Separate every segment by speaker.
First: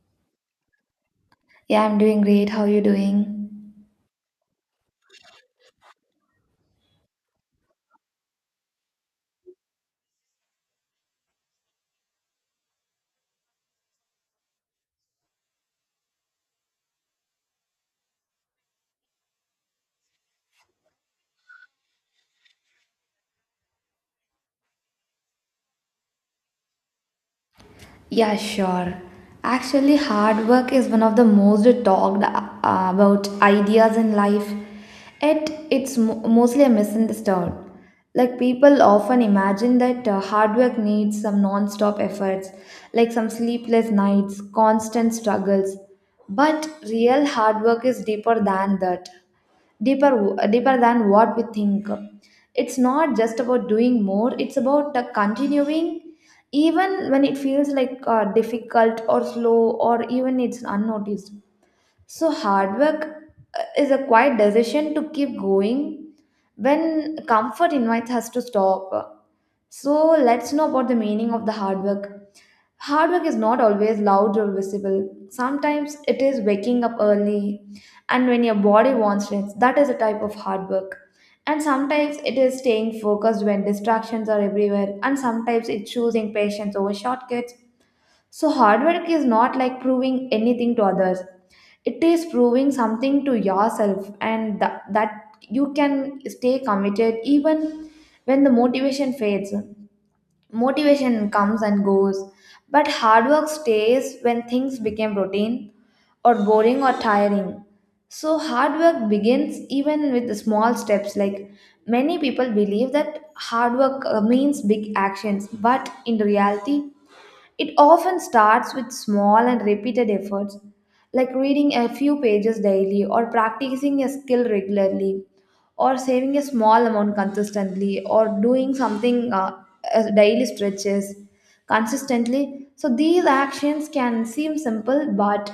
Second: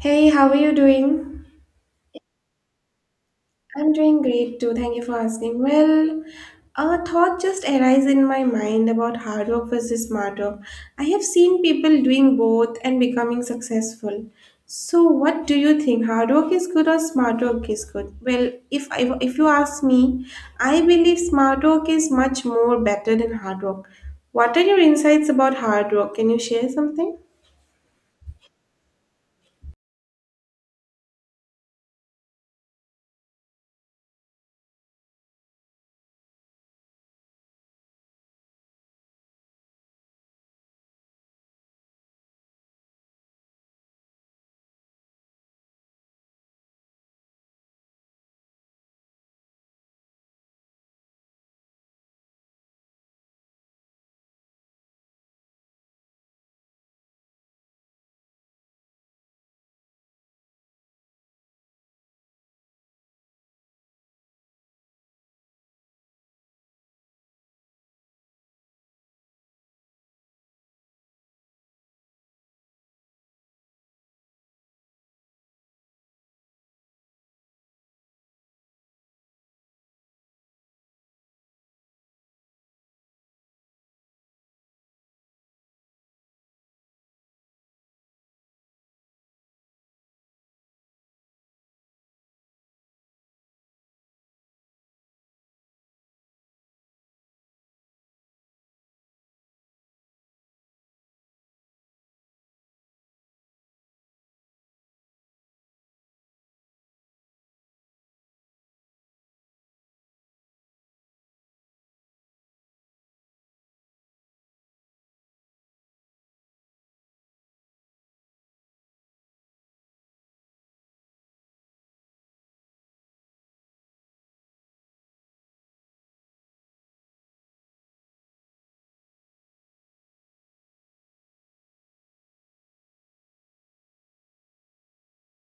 Speaker 1: Hey, how are you doing?
Speaker 2: Yeah, I'm doing great. How are you doing?
Speaker 1: I'm doing great too. Thank you for asking. Well, a thought just arises in my mind about hard work versus smart work. I have seen people doing both and becoming successful. So, what do you think? Hard work is good or smart work is good? Well, if you ask me, I believe smart work is much more better than hard work. What are your insights about hard work? Can you share something?
Speaker 2: Yeah, sure. Actually, hard work is one of the most talked about ideas in life. Yet, it's mostly a misunderstood. Like people often imagine that hard work needs some non-stop efforts, like some sleepless nights, constant struggles. But real hard work is deeper than that. deeper deeper than what we think. It's not just about doing more. It's about continuing even when it feels like difficult or slow or even it's unnoticed. So hard work is a quiet decision to keep going when comfort invites us to stop. So let's know about the meaning of the hard work. Hard work is not always loud or visible. Sometimes it is waking up early and when your body wants rest. That is a type of hard work. And sometimes it is staying focused when distractions are everywhere. And sometimes it's choosing patience over shortcuts. So hard work is not like proving anything to others. It is proving something to yourself, and that you can stay committed even when the motivation fades. Motivation comes and goes, but hard work stays when things become routine or boring or tiring. So, hard work begins even with the small steps. Like many people believe that hard work means big actions, but in reality, it often starts with small and repeated efforts, like reading a few pages daily, or practicing a skill regularly, or saving a small amount consistently, or doing something as daily stretches consistently. So, these actions can seem simple, but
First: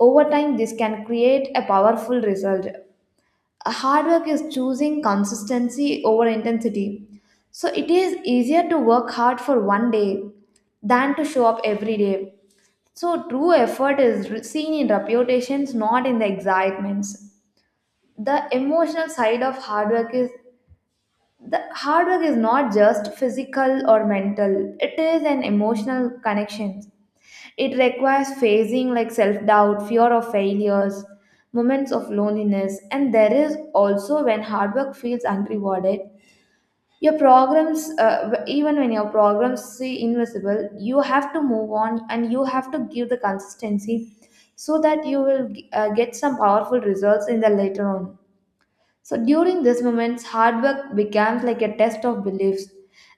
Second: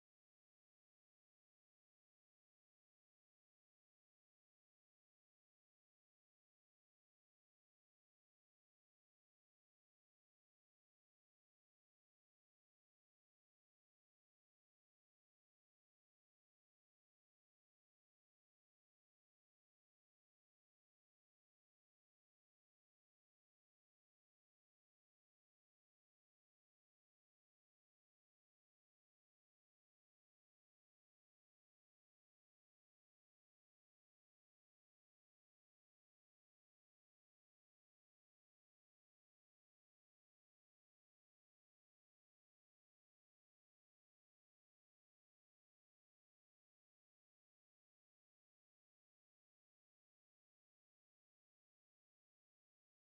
Speaker 2: over time, this can create a powerful result. A hard work is choosing consistency over intensity. So it is easier to work hard for one day than to show up every day. So true effort is seen in reputations, not in the excitements. The emotional side of hard work is the hard work is not just physical or mental. It is an emotional connection. It requires facing like self-doubt, fear of failures, moments of loneliness, and there is also when hard work feels unrewarded. Your programs, even when your programs see invisible, you have to move on and you have to give the consistency so that you will get some powerful results in the later on. So during these moments, hard work becomes like a test of beliefs,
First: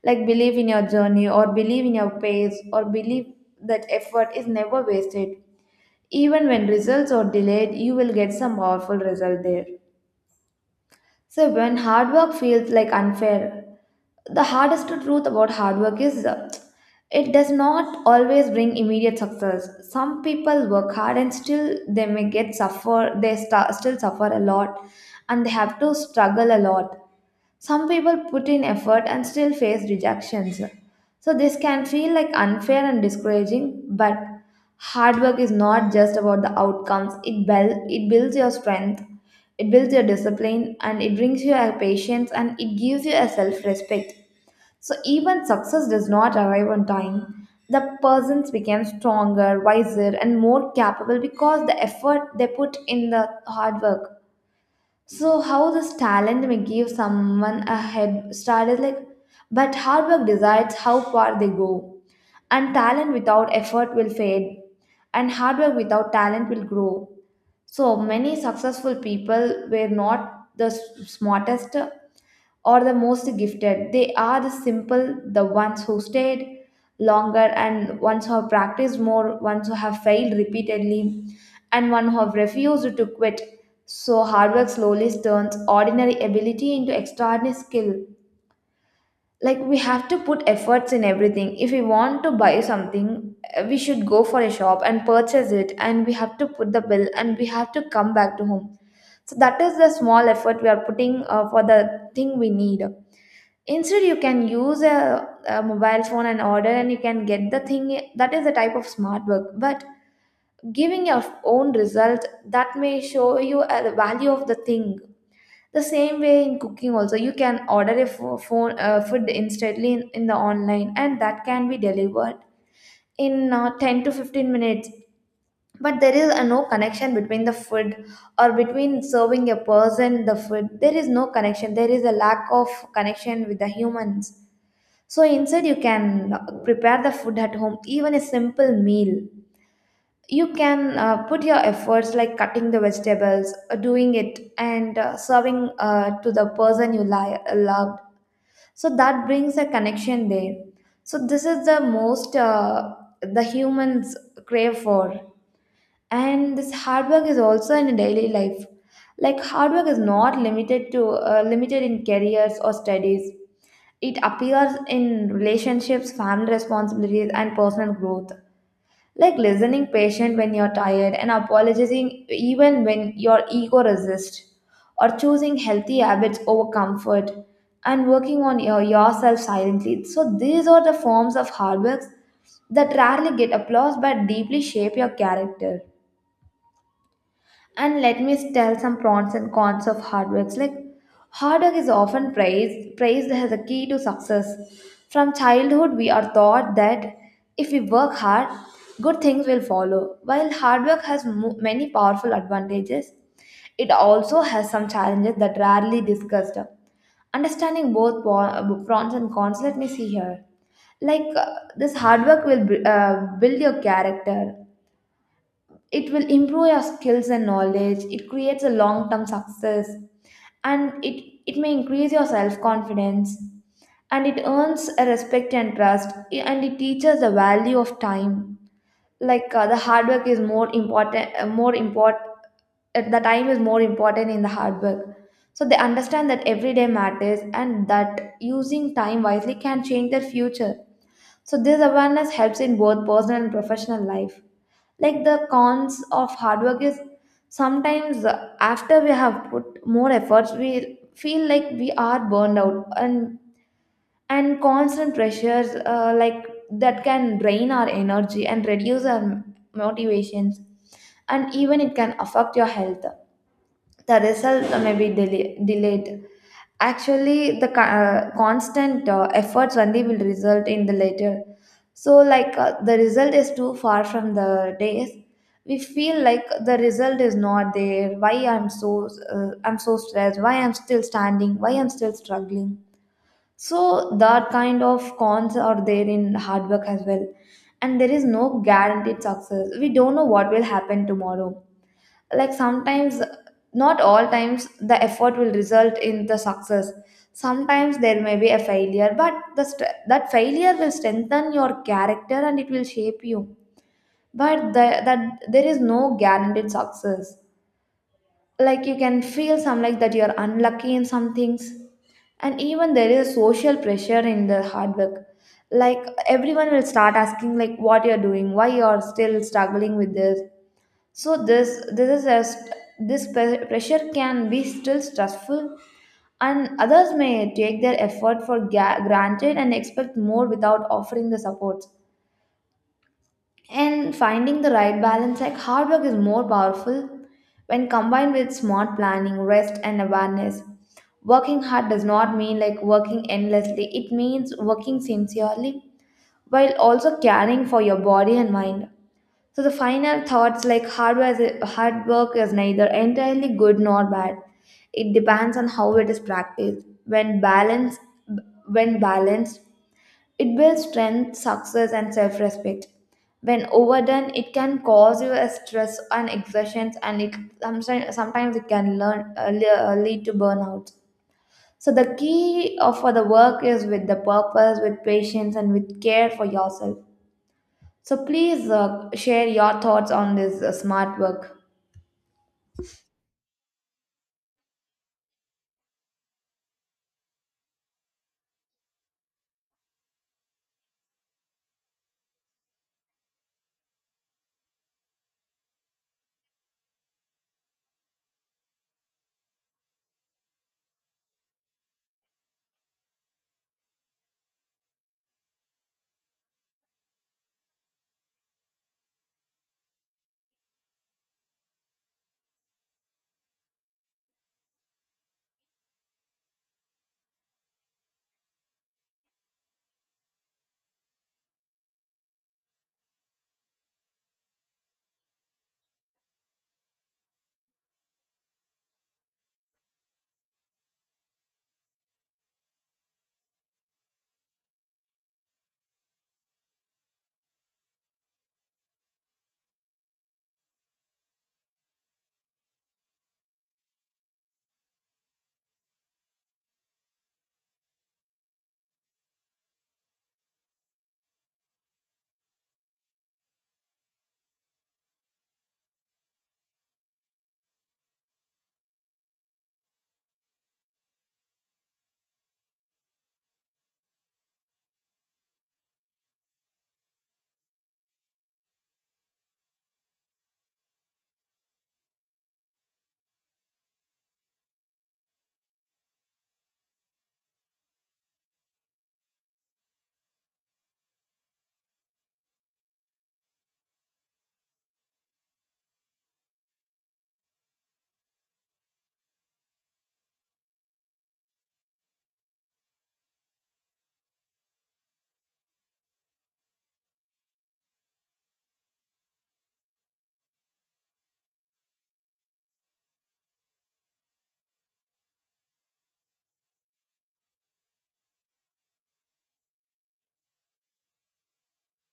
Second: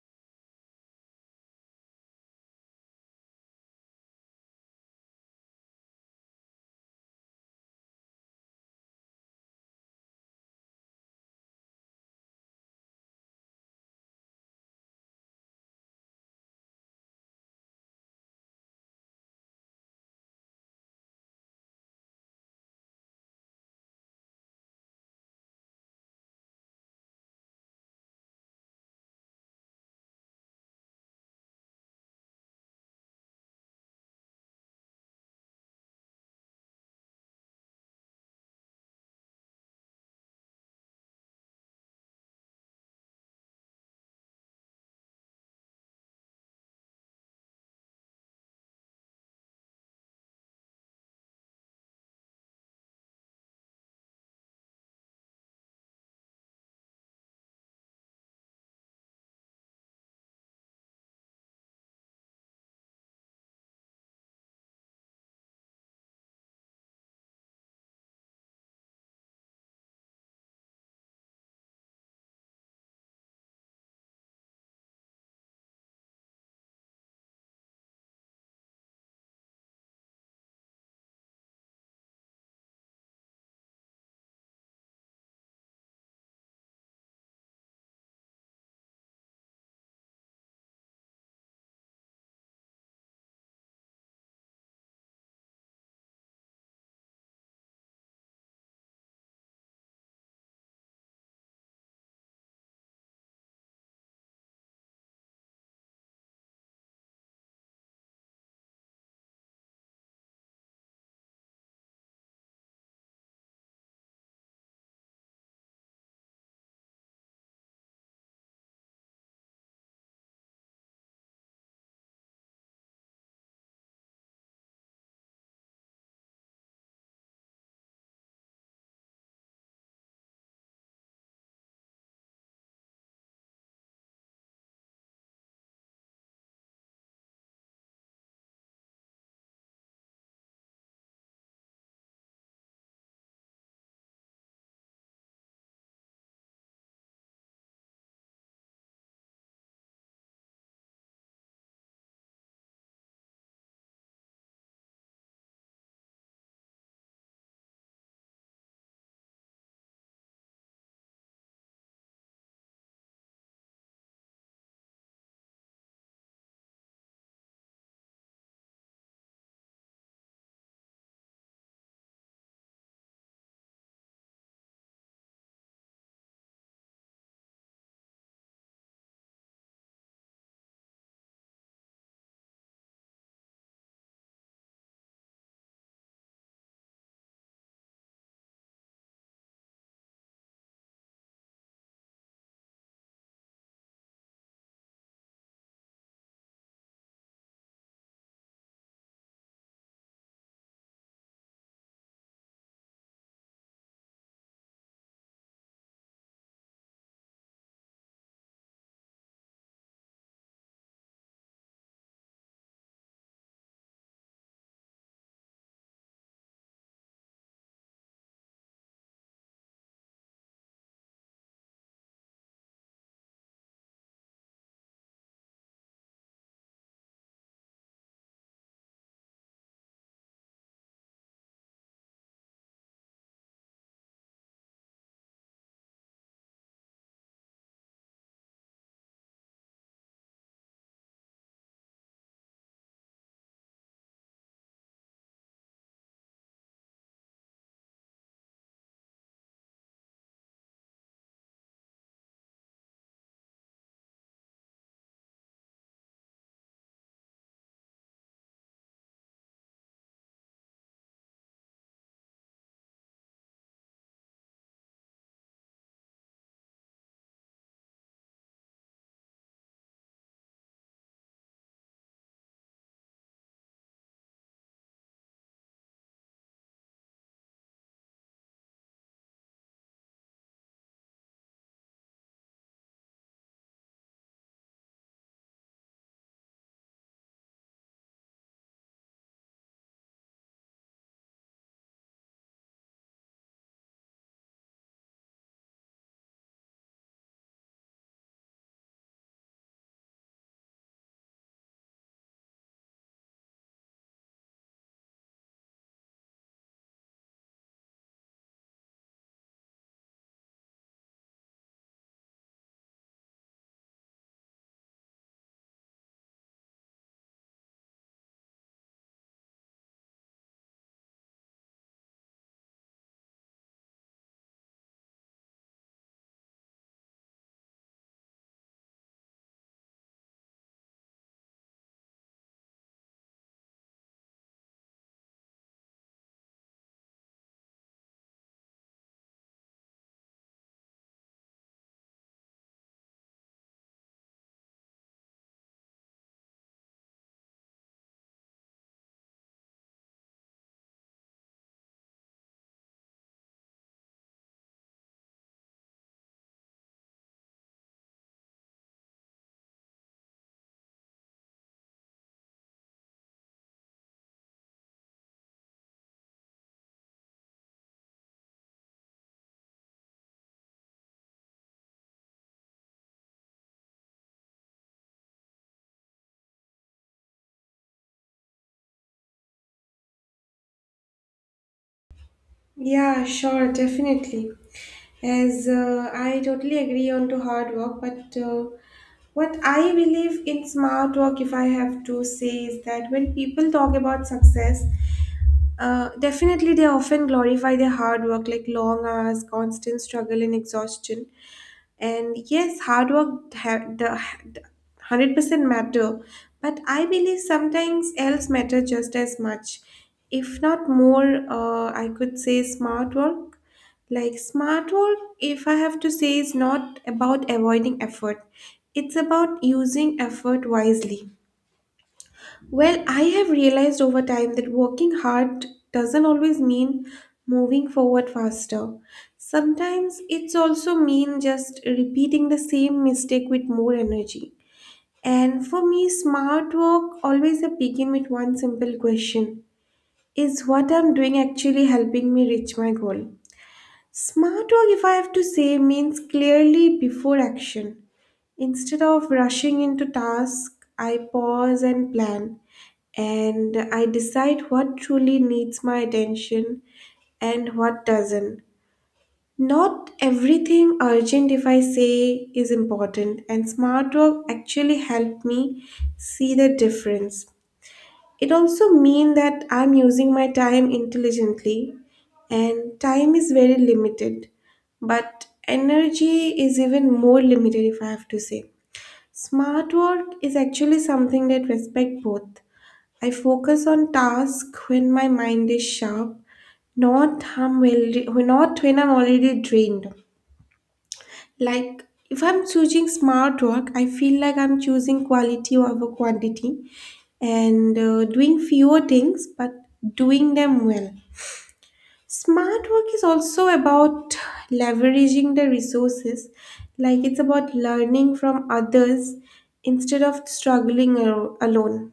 Speaker 2: like belief in your journey or believe in your pace or believe that effort is never wasted. Even when results are delayed, you will get some powerful result there. So when hard work feels like unfair, the hardest truth about hard work is it does not always bring immediate success. Some people work hard and still they may get suffer. They still suffer a lot, and they have to struggle a lot. Some people put in effort and still face rejections. So this can feel like unfair and discouraging, but hard work is not just about the outcomes. It builds your strength, it builds your discipline, and it brings you a patience and it gives you a self-respect. So even success does not arrive on time. The persons become stronger, wiser, and more capable because the effort they put in the hard work. So how this talent may give someone a head start is like, but hard work decides how far they go, and talent without effort will fade, and hard work without talent will grow. So many successful people were not the smartest, or the most gifted. They are the simple, the ones who stayed longer and ones who have practiced more, ones who have failed repeatedly, and one who have refused to quit. So hard work slowly turns ordinary ability into extraordinary skill. Like we have to put efforts in everything. If we want to buy something, we should go for a shop and purchase it, and we have to put the bill, and we have to come back to home. So that is the small effort we are putting for the thing we need. Instead, you can use a mobile phone and order, and you can get the thing. That is the type of smart work. But giving your own result that may show you the value of the thing. The same way in cooking, also you can order a phone food instantly in the online, and that can be delivered in 10 to 15 minutes. But there is no connection between the food or between serving a person the food. There is no connection. There is a lack of connection with the humans. So instead, you can prepare the food at home, even a simple meal. You can put your efforts like cutting the vegetables, doing it, and serving to the person you loved. So that brings a connection there. So this is the most the humans crave for. And this hard work is also in daily life. Like hard work is not limited to limited in careers or studies. It appears in relationships, family responsibilities, and personal growth, like listening patient when you're tired, and apologizing even when your ego resists, or choosing healthy habits over comfort, and working on yourself silently. So these are the forms of hard works that rarely get applause but deeply shape your character. And let me tell some pros and cons of hard work. Like hard work is often praised as a key to success. From childhood, we are taught that if we work hard, good things will follow. While hard work has many powerful advantages, it also has some challenges that rarely discussed. Understanding both pros and cons, let me see here like this hard work will build your character. It will improve your skills and knowledge. It creates a long term success, and it may increase your self confidence, and it earns a respect and trust, and it teaches the value of time. Like the hard work is more important more important, the time is more important in the hard work. So they understand that every day matters and that using time wisely can change their future. So this awareness helps in both personal and professional life. Like the cons of hard work is sometimes after we have put more efforts, we feel like we are burned out, and constant pressures like that can drain our energy and reduce our motivations, and even it can affect your health. The result may be delayed. Actually the constant efforts only will result in the later. So like the result is too far from the days. We feel like the result is not there. Why I'm so I'm so stressed? Why I'm still standing? Why I'm still struggling? So that kind of cons are there in hard work as well. And there is no guaranteed success. We don't know what will happen tomorrow. Like sometimes, not all times the effort will result in the success. Sometimes there may be a failure, but that failure will strengthen your character and it will shape you. But that there is no guaranteed success. Like you can feel some like that you're unlucky in some things. And even there is social pressure in the hard work. Like everyone will start asking like what you're doing, why you're still struggling with this. So this is as this pressure can be still stressful. And others may take their effort for granted and expect more without offering the support. And finding the right balance, like hard work is more powerful when combined with smart planning, rest and awareness. Working hard does not mean like working endlessly, it means working sincerely while also caring for your body and mind. So the final thoughts, like hard work is neither entirely good nor bad. It depends on how it is practiced. When balanced, it builds strength, success, and self-respect. When overdone, it can cause you a stress and exertions, and it sometimes it can lead to burnout. So the key of for the work is with the purpose, with patience, and with care for yourself. So please share your thoughts on this smart work.
Speaker 1: Yeah, sure, definitely. As I totally agree on to hard work, but what I believe in smart work, if I have to say, is that when people talk about success, definitely they often glorify their hard work, like long hours, constant struggle, and exhaustion. And yes, hard work the 100% matter, but I believe sometimes else matter just as much if not more I could say smart work. Like smart work, if I have to say, is not about avoiding effort, it's about using effort wisely. Well, I have realized over time that working hard doesn't always mean moving forward faster. Sometimes it's also mean just repeating the same mistake with more energy. And for me, smart work always begin with one simple question: is what I'm doing actually helping me reach my goal? Smart work, if I have to say, means clearly before action. Instead of rushing into task, I pause and plan, and I decide what truly needs my attention and what doesn't. Not everything urgent, if I say, is important, and smart work actually helped me see the difference. It also means that I'm using my time intelligently, and time is very limited, but energy is even more limited if I have to say. Smart work is actually something that respects both. I focus on tasks when my mind is sharp, not when I'm already drained. Like, if I'm choosing smart work, I feel like I'm choosing quality over quantity, and doing fewer things but doing them well. Smart work is also about leveraging the resources, like, it's about learning from others instead of struggling alone.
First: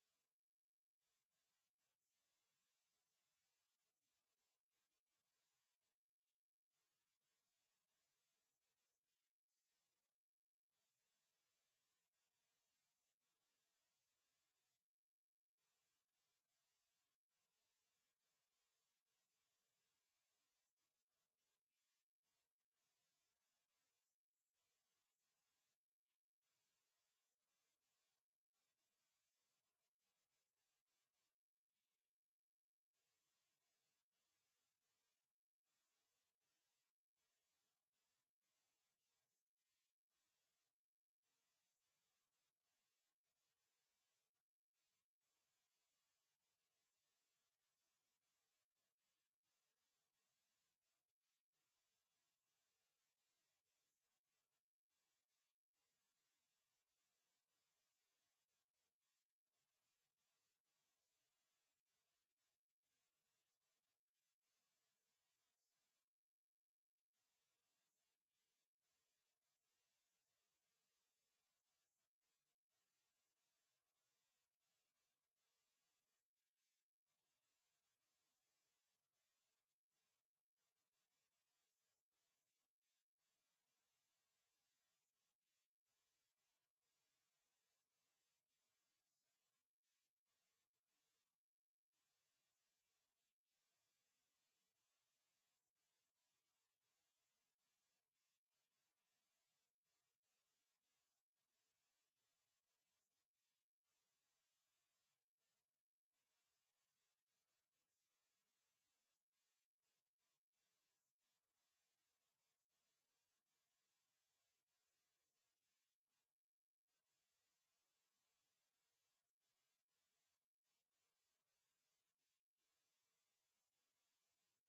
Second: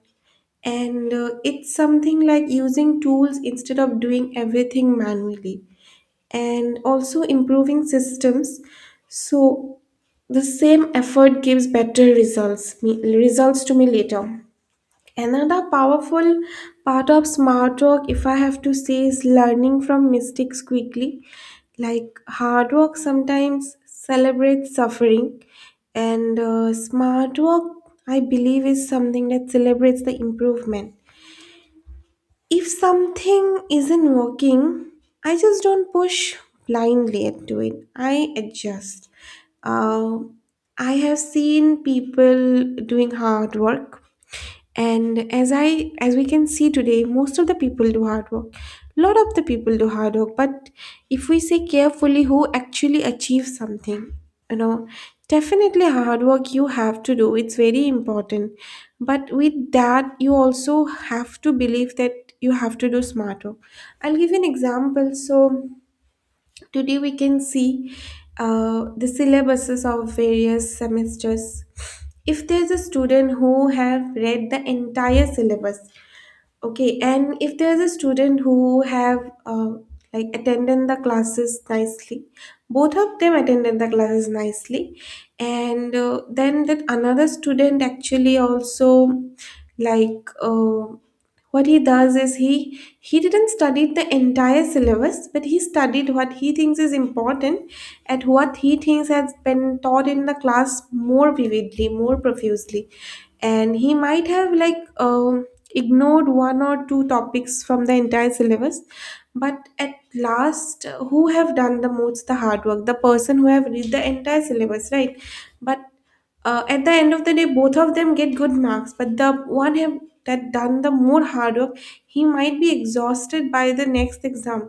Speaker 1: And it's something like using tools instead of doing everything manually, and also improving systems. So, the same effort gives better results to me later. Another powerful part of smart work, if I have to say, is learning from mistakes quickly. Like hard work sometimes celebrates suffering, and smart work, I believe, is something that celebrates the improvement. If something isn't working, I just don't push blindly into it. I adjust. Uh, I have seen people doing hard work, and as we can see today, most of the people do hard work, lot of the people do hard work, but if we say carefully who actually achieves something, you know, definitely hard work you have to do, it's very important, but with that you also have to believe that you have to do smart work. I'll give you an example. So today we can see the syllabuses of various semesters. If there's a student who have read the entire syllabus, okay, and if there's a student who have uh, like attended the classes nicely, both of them attended the classes nicely, and then that another student actually also like what he does is he didn't study the entire syllabus, but he studied what he thinks is important and what he thinks has been taught in the class more vividly, more profusely, and he might have like, ignored one or two topics from the entire syllabus, but at last, who have done the most the hard work? The person who have read the entire syllabus, right? But at the end of the day both of them get good marks, but the one have that done the more hard work, he might be exhausted by the next exam,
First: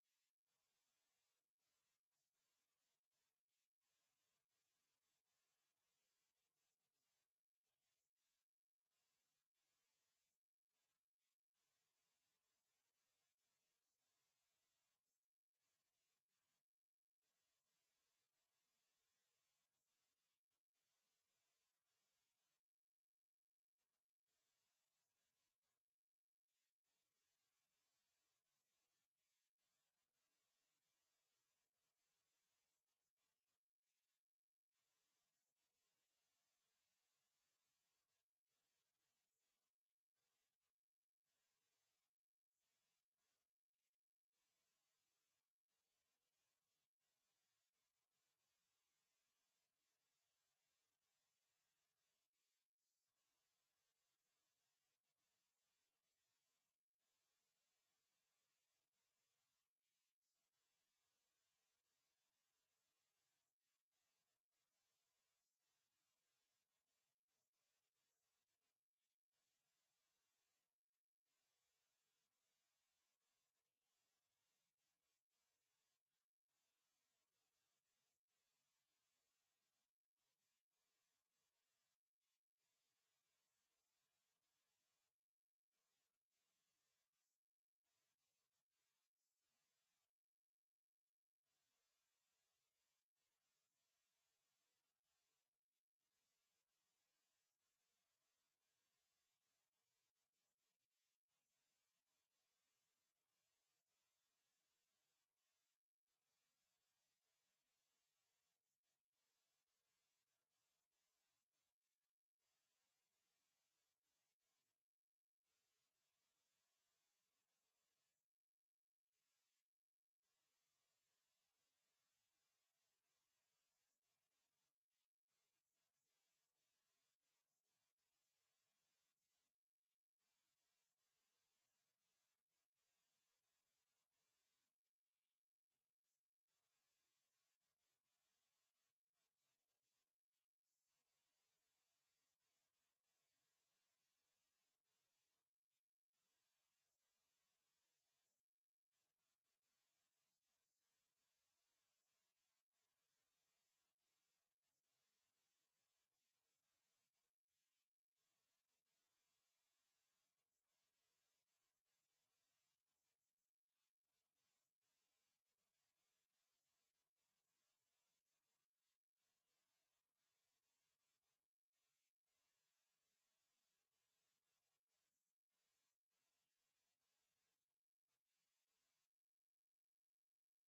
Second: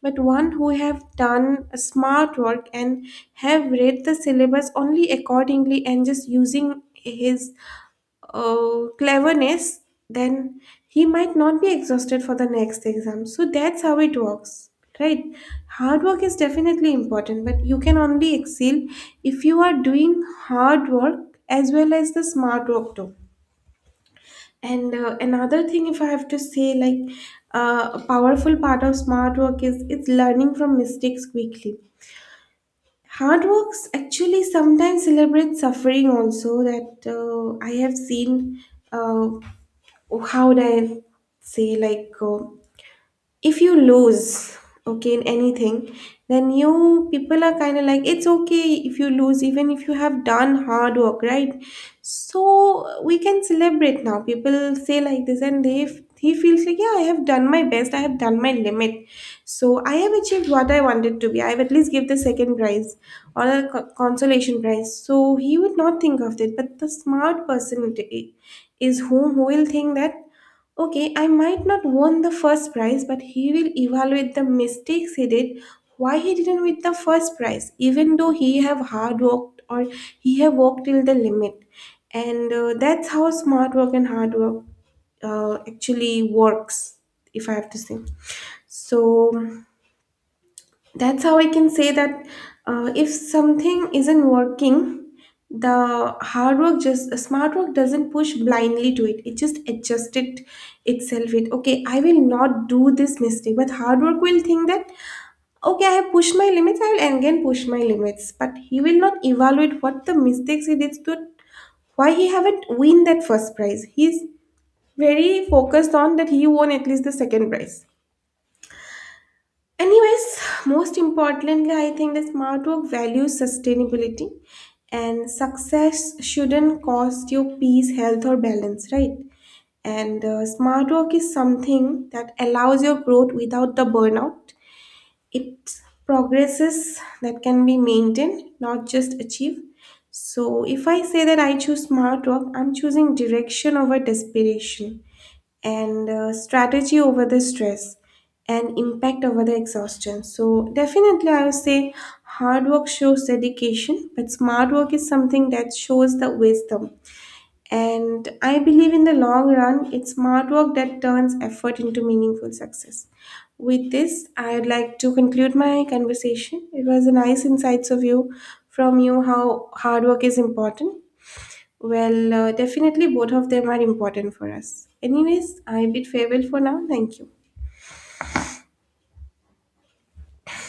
Speaker 1: but one who have done a smart work and have read the syllabus only accordingly and just using his cleverness, then he might not be exhausted for the next exam. So that's how it works, right? Hard work is definitely important, but you can only excel if you are doing hard work as well as the smart work too. And another thing, if I have to say, like a powerful part of smart work is it's learning from mistakes quickly. Hard works actually sometimes celebrate suffering also, that I have seen. uh, how would I say, like, if you lose, okay, in anything, then you people are kind of like it's okay if you lose even if you have done hard work, right? So we can celebrate. Now people say like this, and they he feels like, yeah, I have done my best, I have done my limit, so I have achieved what I wanted to be, I have at least give the second prize or a consolation prize, so he would not think of it. But the smart person is whom who will think that, okay, I might not won the first prize, but he will evaluate the mistakes he did, why he didn't win the first prize, even though he have hard worked or he have worked till the limit. And that's how smart work and hard work actually works, if I have to say. So that's how I can say that, if something isn't working, the hard work just smart work doesn't push blindly to it, it just adjusts it itself with, okay, I will not do this mistake. But hard work will think that, okay, I have pushed my limits, I will again push my limits, but he will not evaluate what the mistakes he did to why he haven't win that first prize. He's very focused on that he won at least the second prize. Anyways, most importantly, I think that smart work values sustainability, and success shouldn't cost you peace, health, or balance, right? And smart work is something that allows your growth without the burnout. It progresses that can be maintained, not just achieved. So, if I say that I choose smart work, I'm choosing direction over desperation, and strategy over the stress, and impact over the exhaustion. So definitely I would say hard work shows dedication, but smart work is something that shows the wisdom, and I believe in the long run it's smart work that turns effort into meaningful success. With this I'd like to conclude my conversation. It was a nice insights of you, from you, how hard work is important. Well, definitely both of them are important for us. Anyways, I bid farewell for now. Thank you.